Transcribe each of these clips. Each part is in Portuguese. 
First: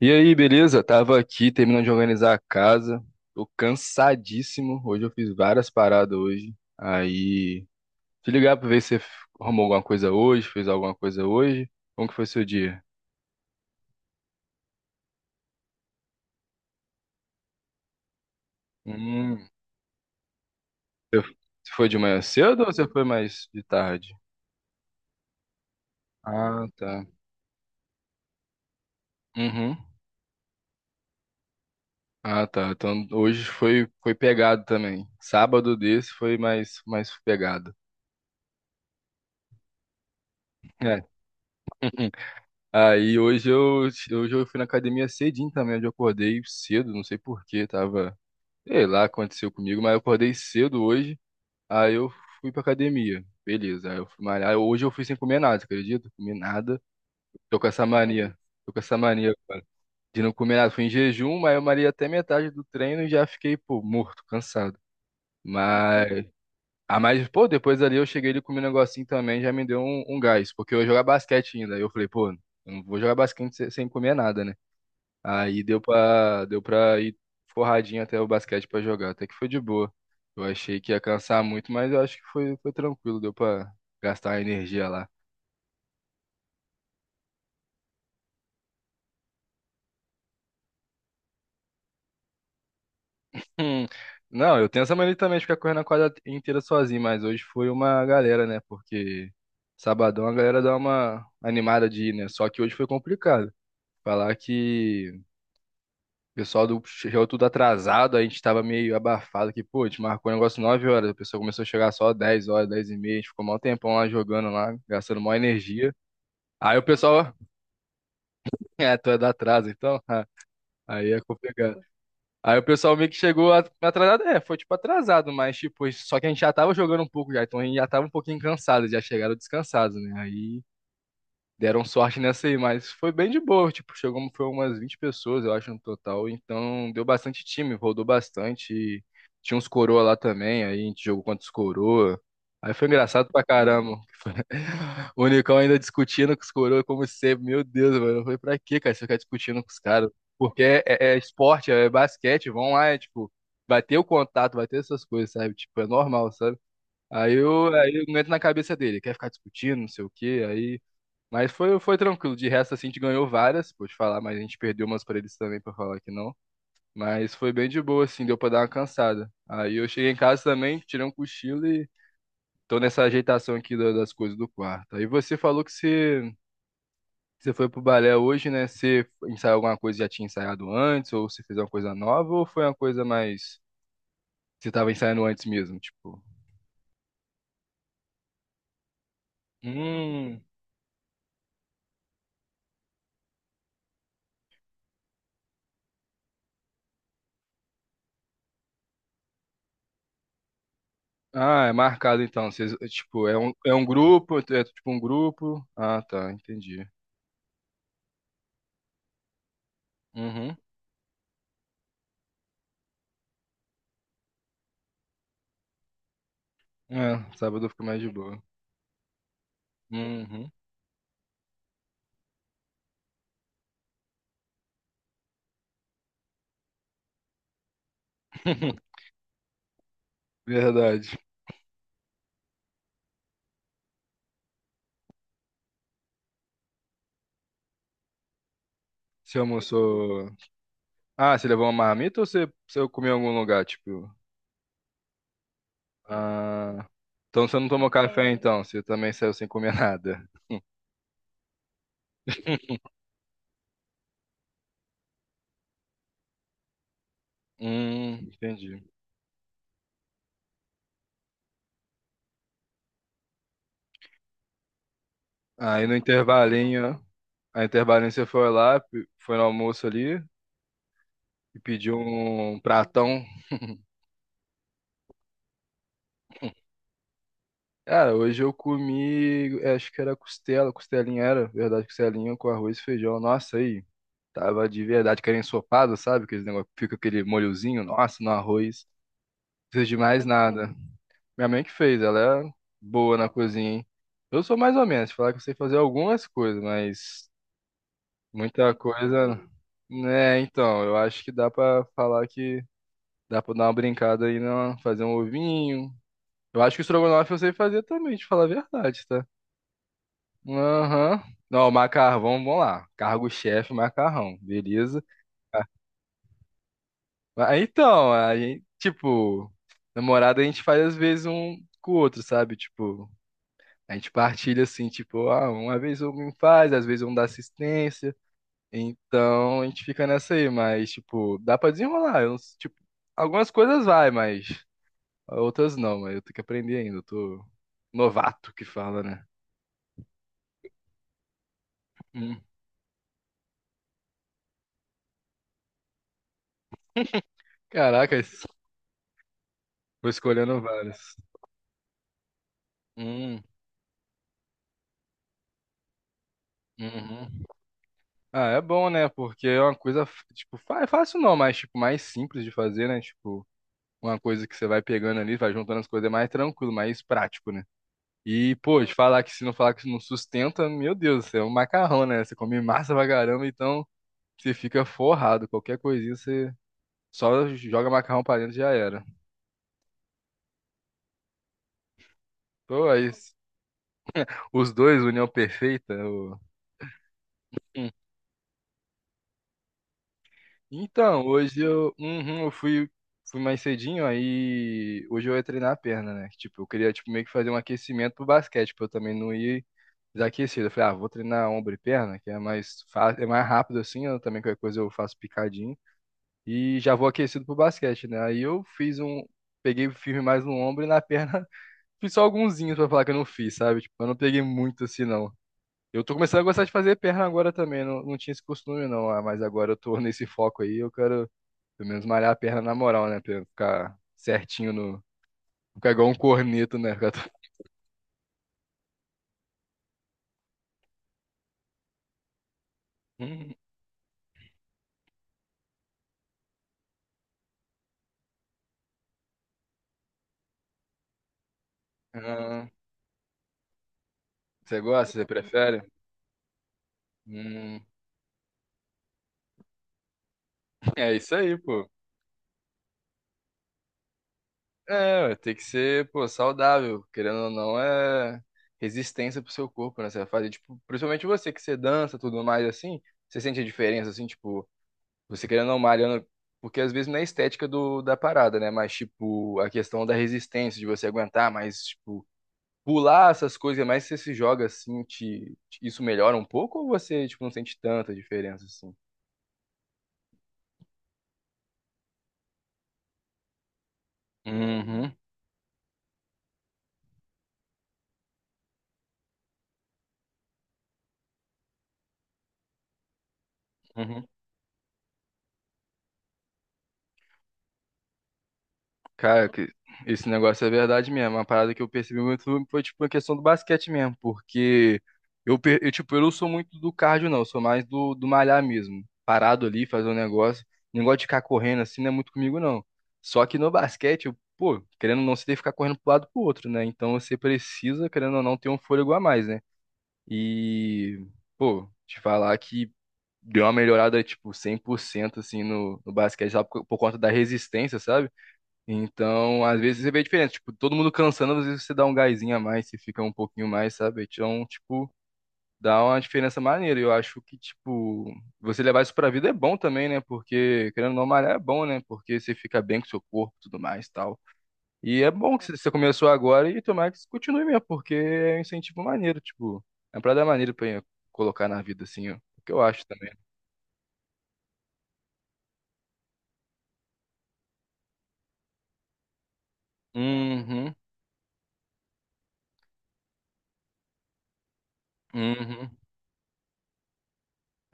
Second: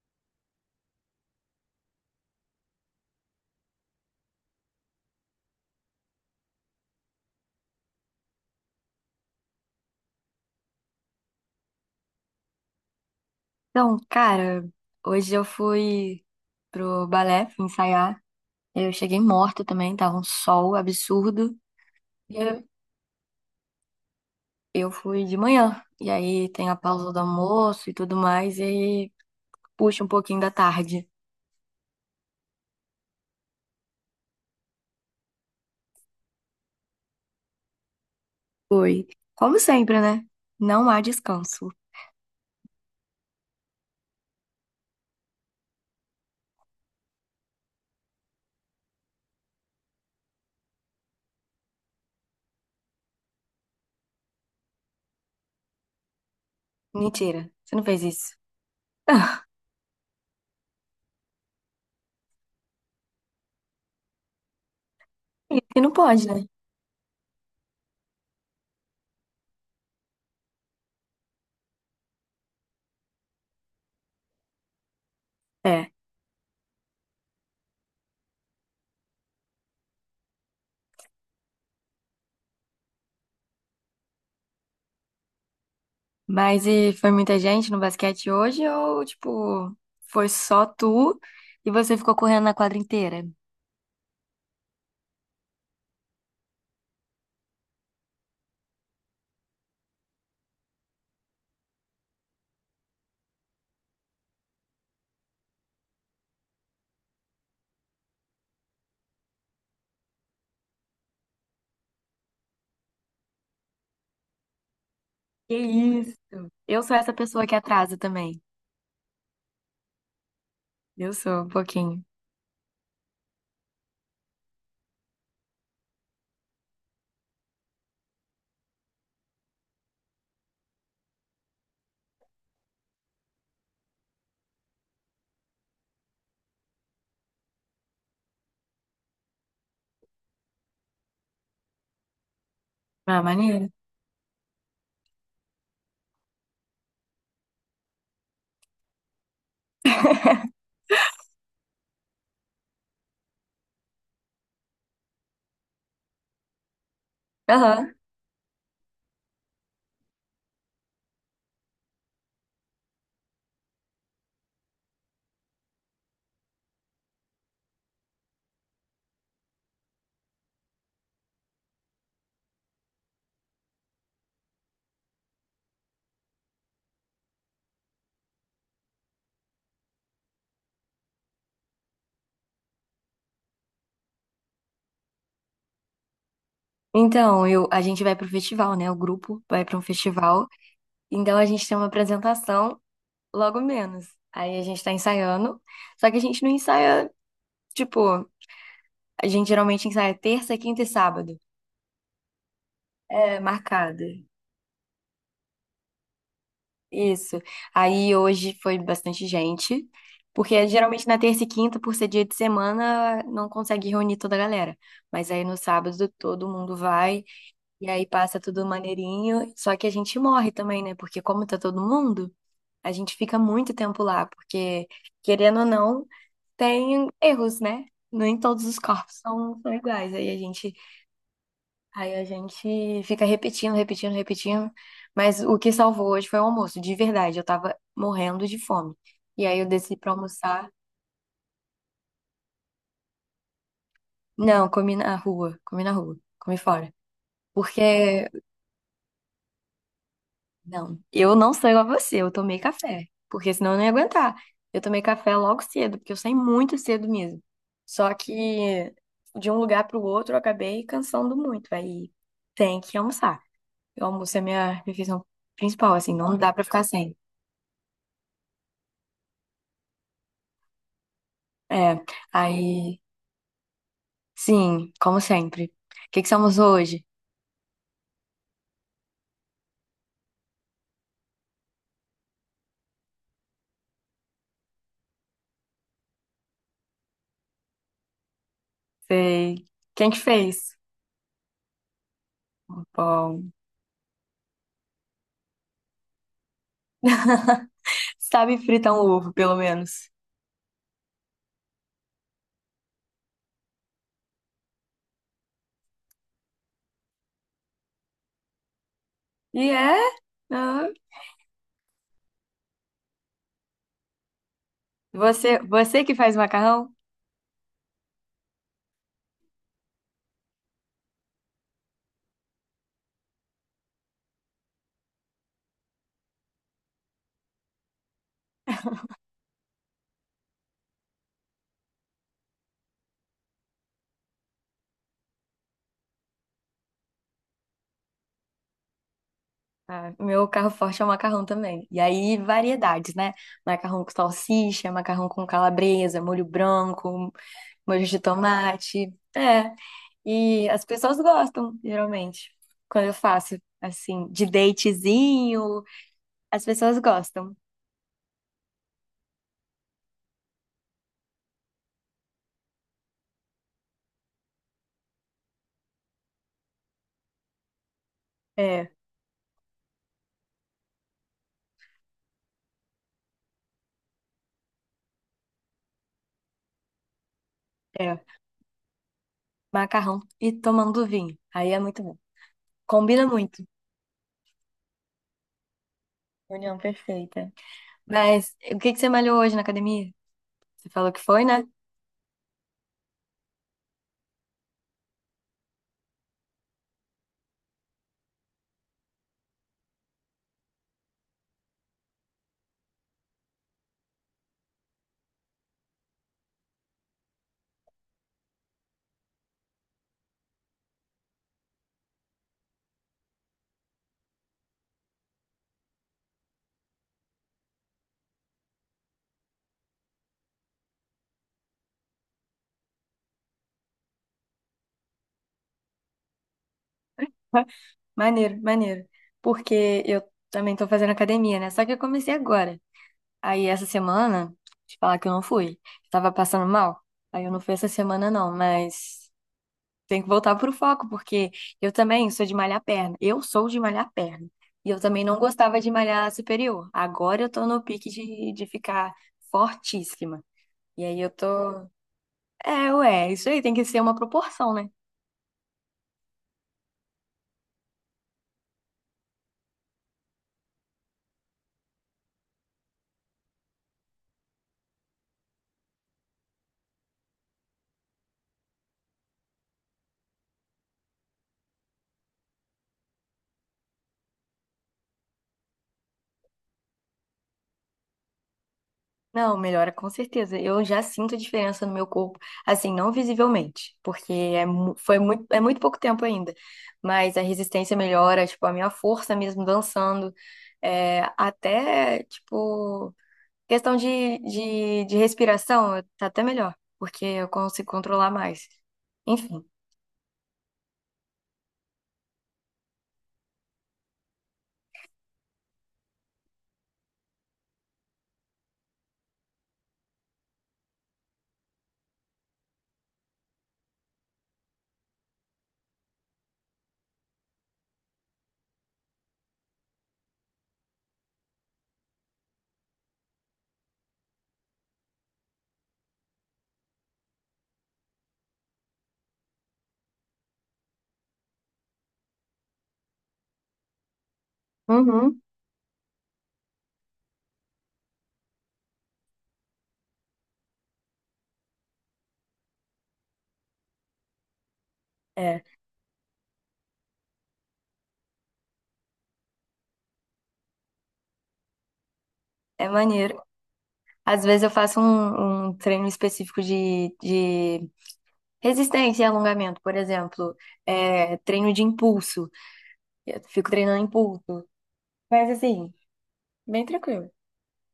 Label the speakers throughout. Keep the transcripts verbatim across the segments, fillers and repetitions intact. Speaker 1: E aí, beleza? Tava aqui terminando de organizar a casa. Tô cansadíssimo. Hoje eu fiz várias paradas hoje. Aí, te ligar pra ver se você arrumou alguma coisa hoje, fez alguma coisa hoje. Como que foi seu dia?
Speaker 2: Então, cara, hoje eu fui pro balé fui ensaiar. Eu cheguei
Speaker 1: Hum,
Speaker 2: morta também, tava um sol
Speaker 1: você
Speaker 2: absurdo.
Speaker 1: você foi de manhã
Speaker 2: E
Speaker 1: cedo ou
Speaker 2: eu
Speaker 1: você foi mais de tarde?
Speaker 2: eu fui de manhã. E aí
Speaker 1: Ah,
Speaker 2: tem a
Speaker 1: tá.
Speaker 2: pausa do almoço e tudo mais, e aí
Speaker 1: Uhum.
Speaker 2: puxa um pouquinho da tarde.
Speaker 1: Ah, tá. Então hoje foi foi pegado também. Sábado desse foi mais mais pegado.
Speaker 2: Foi. Como sempre, né? Não há
Speaker 1: É.
Speaker 2: descanso.
Speaker 1: Aí hoje eu, hoje eu fui na academia cedinho também, onde eu acordei cedo, não sei por quê, tava, sei lá, aconteceu comigo, mas eu acordei cedo hoje, aí eu fui pra academia, beleza, aí eu fui malhar, hoje eu fui sem comer nada, você acredita? Comi nada,
Speaker 2: Mentira,
Speaker 1: tô com
Speaker 2: você não
Speaker 1: essa
Speaker 2: fez
Speaker 1: mania,
Speaker 2: isso.
Speaker 1: tô com essa mania, cara, de não comer nada, fui em jejum, mas eu malhei até metade do treino e já fiquei, pô, morto, cansado,
Speaker 2: Isso não
Speaker 1: mas,
Speaker 2: pode, né?
Speaker 1: ah, mas, pô, depois ali eu cheguei ali comi um negocinho também, já me deu um, um gás, porque eu ia jogar basquete ainda, aí eu falei, pô, eu não vou jogar basquete sem sem comer nada, né? Aí deu
Speaker 2: É.
Speaker 1: pra, deu pra ir forradinho até o basquete pra jogar. Até que foi de boa. Eu achei que ia cansar muito, mas eu acho que foi, foi tranquilo. Deu pra gastar a energia lá.
Speaker 2: Mas e foi muita gente no basquete hoje ou, tipo, foi só tu e você ficou correndo na quadra inteira?
Speaker 1: Hum, Não, eu tenho essa mania também de ficar correndo a quadra inteira sozinho, mas hoje foi uma galera, né? Porque sabadão a galera dá uma animada de ir, né? Só que hoje foi complicado. Falar que o pessoal do chegou tudo atrasado, a gente tava meio abafado que, pô, a gente marcou um negócio nove horas, o pessoal começou a chegar só dez horas, dez e meia, a gente ficou mó tempão lá jogando lá, gastando mó
Speaker 2: Que
Speaker 1: energia.
Speaker 2: isso?
Speaker 1: Aí o
Speaker 2: Eu sou essa
Speaker 1: pessoal,
Speaker 2: pessoa que atrasa também.
Speaker 1: é, tu é da atraso, então? Ah,
Speaker 2: Eu
Speaker 1: aí é
Speaker 2: sou um
Speaker 1: complicado.
Speaker 2: pouquinho.
Speaker 1: Aí o pessoal meio que chegou a- atrasado, é, foi tipo atrasado, mas tipo, só que a gente já tava jogando um pouco já, então a gente já tava um pouquinho cansado, já chegaram descansados, né? Aí deram sorte nessa aí, mas foi bem de boa, tipo, chegou, foi umas vinte pessoas, eu acho, no total, então deu bastante time, rodou bastante, e tinha uns coroa lá também, aí a gente jogou contra os coroa, aí foi
Speaker 2: Ah,
Speaker 1: engraçado pra
Speaker 2: maneiro.
Speaker 1: caramba, o Unicão ainda discutindo com os coroa como sempre, meu Deus, mano, foi pra quê, cara, você ficar discutindo com os caras, porque é, é é esporte, é basquete, vão lá, é tipo, vai ter o contato, vai ter essas coisas, sabe, tipo, é normal, sabe, Aí eu, aí
Speaker 2: Aham.
Speaker 1: eu não entro na cabeça dele, quer ficar discutindo, não sei o quê, aí mas foi, foi tranquilo. De resto, assim, a gente ganhou várias, pode falar, mas a gente perdeu umas pra eles também, pra falar que não. Mas foi bem de boa, assim, deu pra dar uma cansada. Aí eu cheguei em casa também, tirei um cochilo e tô nessa ajeitação aqui da- das coisas do quarto. Aí você falou que você, você foi pro balé hoje, né? Você ensaiou alguma coisa que já tinha ensaiado antes, ou você fez uma coisa nova, ou foi uma coisa mais. Você tava ensaiando antes mesmo, tipo.
Speaker 2: Então, eu, a gente vai pro festival, né? O grupo vai pra um
Speaker 1: Hum.
Speaker 2: festival. Então, a gente tem uma apresentação logo menos. Aí, a gente tá ensaiando. Só que a gente não ensaia, tipo, a gente geralmente ensaia terça, quinta e sábado.
Speaker 1: Ah, é marcado então. Vocês, tipo, é
Speaker 2: É,
Speaker 1: um, é um
Speaker 2: marcado.
Speaker 1: grupo, é é tipo um grupo. Ah, tá, entendi.
Speaker 2: Isso. Aí hoje foi bastante gente,
Speaker 1: Uhum.
Speaker 2: porque geralmente na terça e quinta, por ser dia de semana, não consegue reunir toda a galera. Mas aí no sábado todo mundo
Speaker 1: É,
Speaker 2: vai
Speaker 1: sábado fica
Speaker 2: e
Speaker 1: mais
Speaker 2: aí
Speaker 1: de
Speaker 2: passa
Speaker 1: boa.
Speaker 2: tudo maneirinho. Só que a gente morre
Speaker 1: Uhum.
Speaker 2: também, né? Porque como tá todo mundo, a gente fica muito tempo lá, porque querendo ou não, tem erros, né? Nem todos os corpos são, são iguais. Aí a gente
Speaker 1: Verdade.
Speaker 2: Aí a gente fica repetindo, repetindo, repetindo. Mas o que salvou hoje foi o almoço, de verdade. Eu tava morrendo de fome.
Speaker 1: Você
Speaker 2: E aí eu desci pra
Speaker 1: almoçou.
Speaker 2: almoçar.
Speaker 1: Ah, você levou uma marmita ou você, você comeu em algum lugar? Tipo.
Speaker 2: Não, comi na rua, comi na rua, comi
Speaker 1: Ah.
Speaker 2: fora.
Speaker 1: Então você não tomou
Speaker 2: Porque,
Speaker 1: café então, você também saiu sem comer nada.
Speaker 2: não, eu não sou igual a você, eu tomei café. Porque senão eu não ia aguentar. Eu tomei café logo cedo, porque eu saí muito cedo mesmo. Só
Speaker 1: Hum, entendi.
Speaker 2: que de um lugar pro outro eu acabei cansando muito. Aí tem que almoçar. O almoço é minha refeição
Speaker 1: Aí
Speaker 2: principal,
Speaker 1: no
Speaker 2: assim, não dá pra ficar
Speaker 1: intervalinho,
Speaker 2: sem.
Speaker 1: a intervalinho você foi lá, pe- foi no almoço ali e pediu
Speaker 2: É,
Speaker 1: um
Speaker 2: aí,
Speaker 1: pratão.
Speaker 2: sim, como sempre. O que que somos hoje?
Speaker 1: Cara, hoje eu comi, acho que era costela, costelinha era, verdade, costelinha com arroz e feijão. Nossa, aí. Tava de verdade, aquele ensopado, sabe? Aquele negócio, fica aquele molhozinho, nossa, no arroz.
Speaker 2: Sei.
Speaker 1: Não precisa de
Speaker 2: Quem que
Speaker 1: mais nada.
Speaker 2: fez?
Speaker 1: Minha mãe que fez, ela é boa na
Speaker 2: Bom,
Speaker 1: cozinha, hein? Eu sou mais ou menos, falar que eu sei fazer algumas coisas, mas
Speaker 2: sabe
Speaker 1: muita
Speaker 2: fritar um ovo,
Speaker 1: coisa.
Speaker 2: pelo menos.
Speaker 1: Né, então, eu acho que dá pra falar que dá pra dar uma brincada aí, não, fazer um ovinho. Eu acho que o estrogonofe eu sei fazer também, te falar a verdade, tá?
Speaker 2: E é? Ah,
Speaker 1: Aham. Não, macarrão, vamos lá. Cargo-chefe, macarrão, beleza?
Speaker 2: você, você que faz macarrão?
Speaker 1: Ah, então, a gente, tipo, namorada a gente faz às vezes um com o outro, sabe? Tipo, a gente partilha assim, tipo, ah, uma vez um me faz, às vezes um dá assistência. Então, a gente fica nessa aí, mas, tipo, dá pra desenrolar. Eu não s- tipo, algumas coisas vai, mas outras não, mas eu tenho que aprender ainda. Eu tô novato que fala, né?
Speaker 2: Ah, meu carro forte é o macarrão também. E aí,
Speaker 1: Hum.
Speaker 2: variedades, né? Macarrão com salsicha, macarrão com calabresa, molho branco, molho
Speaker 1: Caraca,
Speaker 2: de
Speaker 1: es-
Speaker 2: tomate. É.
Speaker 1: vou escolhendo
Speaker 2: E as
Speaker 1: várias.
Speaker 2: pessoas gostam, geralmente, quando eu
Speaker 1: Hum,
Speaker 2: faço. Assim, de datezinho, as pessoas
Speaker 1: uhum.
Speaker 2: gostam.
Speaker 1: Ah, é bom, né? Porque é uma coisa, tipo, fa- é fácil não, mas, tipo, mais simples de fazer, né? Tipo, uma coisa que você vai pegando ali, vai juntando as coisas, é mais tranquilo, mais prático, né? E, pô,
Speaker 2: É,
Speaker 1: de falar que se não falar que não sustenta, meu Deus, você é um macarrão, né? Você come massa pra caramba, então você fica forrado. Qualquer coisinha você só joga
Speaker 2: é.
Speaker 1: macarrão pra dentro e já era.
Speaker 2: Macarrão e tomando vinho. Aí é muito bom.
Speaker 1: Pô, aí,
Speaker 2: Combina muito.
Speaker 1: os dois, união perfeita, o-
Speaker 2: União perfeita. Mas o que que você malhou hoje na academia? Você falou que
Speaker 1: Então,
Speaker 2: foi,
Speaker 1: hoje
Speaker 2: né?
Speaker 1: eu, uhum, eu fui, fui mais cedinho, aí hoje eu ia treinar a perna, né? Tipo, eu queria tipo, meio que fazer um aquecimento pro basquete, pra eu também não ir desaquecido. Eu falei, ah, vou treinar ombro e perna, que é mais fácil, é mais rápido assim, eu também qualquer coisa eu faço picadinho. E já vou aquecido pro basquete, né? Aí eu fiz um. Peguei firme mais no ombro e na perna fiz só alguinzinhos pra falar que eu não fiz, sabe? Tipo, eu não peguei muito assim, não. Eu tô começando a gostar de fazer perna agora também, não, não tinha esse costume não, ah, mas agora eu tô nesse foco aí, eu quero pelo menos malhar a perna na moral, né? Pra ficar certinho no. Ficar igual um corneto, né? Ficar todo-
Speaker 2: Maneiro, maneiro. Porque eu também tô fazendo academia, né? Só que eu comecei agora.
Speaker 1: Hum,
Speaker 2: Aí essa semana, te falar que eu não fui. Eu tava passando mal. Aí eu não fui essa semana, não, mas. Tem que voltar pro foco, porque eu também sou de
Speaker 1: ah,
Speaker 2: malhar perna. Eu sou de malhar perna.
Speaker 1: você
Speaker 2: E eu
Speaker 1: gosta? Você
Speaker 2: também não gostava
Speaker 1: prefere?
Speaker 2: de malhar superior. Agora eu tô
Speaker 1: Hum,
Speaker 2: no pique de, de ficar fortíssima. E
Speaker 1: é
Speaker 2: aí eu
Speaker 1: isso
Speaker 2: tô.
Speaker 1: aí, pô.
Speaker 2: É, ué, isso aí tem que ser uma proporção, né?
Speaker 1: É, ué, tem que ser, pô, saudável. Querendo ou não, é resistência pro seu corpo, né? Você vai fazer, tipo, principalmente você que você dança, tudo mais assim. Você sente a diferença, assim, tipo, você querendo ou não malhando. Porque às vezes não é a estética do, da parada, né? Mas, tipo, a questão da resistência, de você aguentar mais, tipo, pular essas coisas, mas você se joga assim, te, te- isso melhora um pouco ou você, tipo, não sente tanta diferença assim?
Speaker 2: Não, melhora com certeza. Eu já sinto a diferença no meu corpo, assim, não visivelmente, porque é, mu-
Speaker 1: Uhum,
Speaker 2: foi muito, é muito pouco tempo ainda. Mas a resistência melhora, tipo, a minha força mesmo dançando. É, até, tipo. Questão
Speaker 1: uhum.
Speaker 2: de, de, de respiração, tá até melhor, porque eu consigo controlar mais.
Speaker 1: Cara,
Speaker 2: Enfim,
Speaker 1: que- esse negócio é verdade mesmo. Uma parada que eu percebi muito foi, tipo, a questão do basquete mesmo, porque eu, per- eu, tipo, eu não sou muito do cardio, não, eu sou mais do, do malhar mesmo. Parado ali, fazer um negócio. Negócio de ficar correndo assim não é muito comigo, não. Só que no basquete, eu, pô, querendo ou não, você tem que ficar correndo pro lado e pro outro, né? Então você precisa, querendo ou não, ter um fôlego a mais, né? E, pô, te falar que deu uma melhorada, tipo, cem por cento assim no, no basquete, sabe? Por, por conta da resistência, sabe? Então, às vezes você vê a diferença, tipo, todo mundo cansando, às vezes você dá um gásinho a mais, você fica um pouquinho mais, sabe? Então, tipo,
Speaker 2: uhum,
Speaker 1: dá uma diferença maneira. Eu acho que, tipo, você levar isso pra vida é bom também, né? Porque, querendo ou não, malhar é bom, né? Porque você fica bem com o seu corpo e tudo mais, e tal. E é bom
Speaker 2: é,
Speaker 1: que você começou agora e tomara que isso continue mesmo, porque é um incentivo maneiro, tipo, é uma parada maneira pra colocar na vida, assim, ó, é o que eu
Speaker 2: é
Speaker 1: acho também.
Speaker 2: maneiro. Às vezes eu faço um, um treino específico de, de resistência e alongamento, por exemplo,
Speaker 1: Uhum,
Speaker 2: é, treino de impulso. Eu fico treinando impulso. Mas assim,
Speaker 1: uhum.
Speaker 2: bem tranquilo.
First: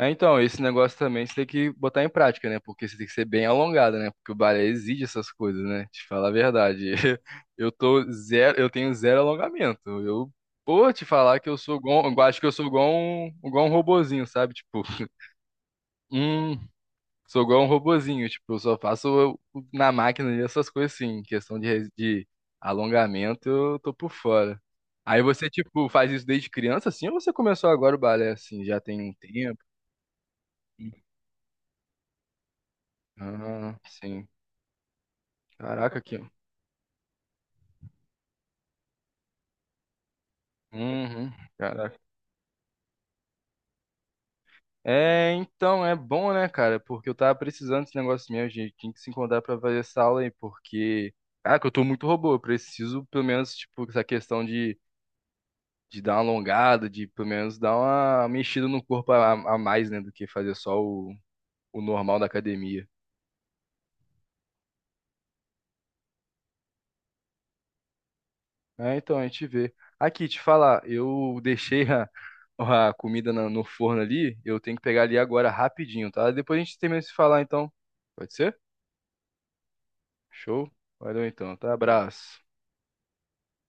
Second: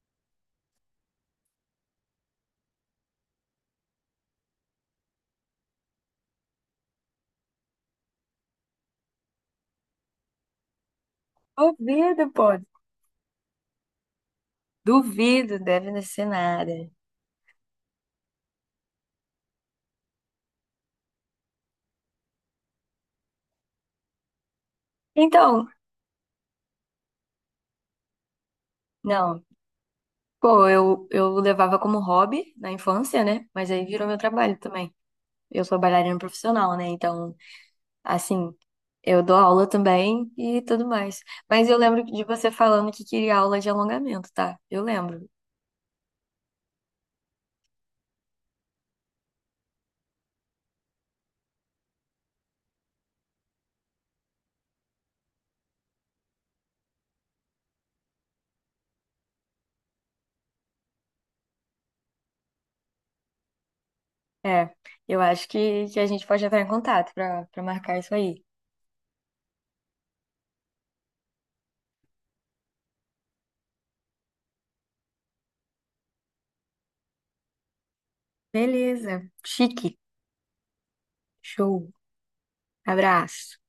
Speaker 1: É, então, esse negócio também você tem que botar em prática, né? Porque você tem que ser bem alongado, né? Porque o balé exige essas coisas, né? Te falar a verdade. Eu tô zero, eu tenho zero alongamento. Eu, pô, te falar que eu sou igual, eu
Speaker 2: Duvido,
Speaker 1: acho que
Speaker 2: pô.
Speaker 1: eu sou igual um, igual um robozinho, sabe? Tipo,
Speaker 2: Duvido, deve ser nada.
Speaker 1: sou igual um robozinho, tipo, eu só faço o- o- na máquina ali essas coisas assim, questão de, res- de alongamento, eu tô por fora. Aí você,
Speaker 2: Então,
Speaker 1: tipo, faz isso desde criança, assim, ou você começou agora o balé, assim, já tem um
Speaker 2: não.
Speaker 1: tempo?
Speaker 2: Pô, eu, eu levava como hobby na infância, né? Mas
Speaker 1: Ah,
Speaker 2: aí virou meu
Speaker 1: sim.
Speaker 2: trabalho também. Eu sou
Speaker 1: Caraca, aqui,
Speaker 2: bailarina
Speaker 1: ó.
Speaker 2: profissional, né? Então, assim, eu dou aula também e tudo mais.
Speaker 1: Uhum,
Speaker 2: Mas eu
Speaker 1: caraca.
Speaker 2: lembro de você falando que queria aula de alongamento, tá? Eu lembro.
Speaker 1: É, então, é bom, né, cara? Porque eu tava precisando desse negócio mesmo, gente. Tinha que se encontrar pra fazer essa aula aí, porque... Caraca, eu tô muito robô. Eu preciso, pelo menos, tipo, essa questão de de dar uma alongada, de pelo menos dar uma mexida no corpo a, a mais, né, do que fazer só o, o normal da academia.
Speaker 2: É, eu acho que, que a gente pode entrar em contato pra para marcar isso aí.
Speaker 1: É, então, a gente vê. Aqui, te falar, eu deixei a, a comida na- no forno ali, eu tenho que pegar ali agora rapidinho, tá? Depois a gente termina de se falar, então. Pode ser?
Speaker 2: Beleza. Chique.
Speaker 1: Show? Valeu então, tá?
Speaker 2: Show.
Speaker 1: Abraço.
Speaker 2: Abraço.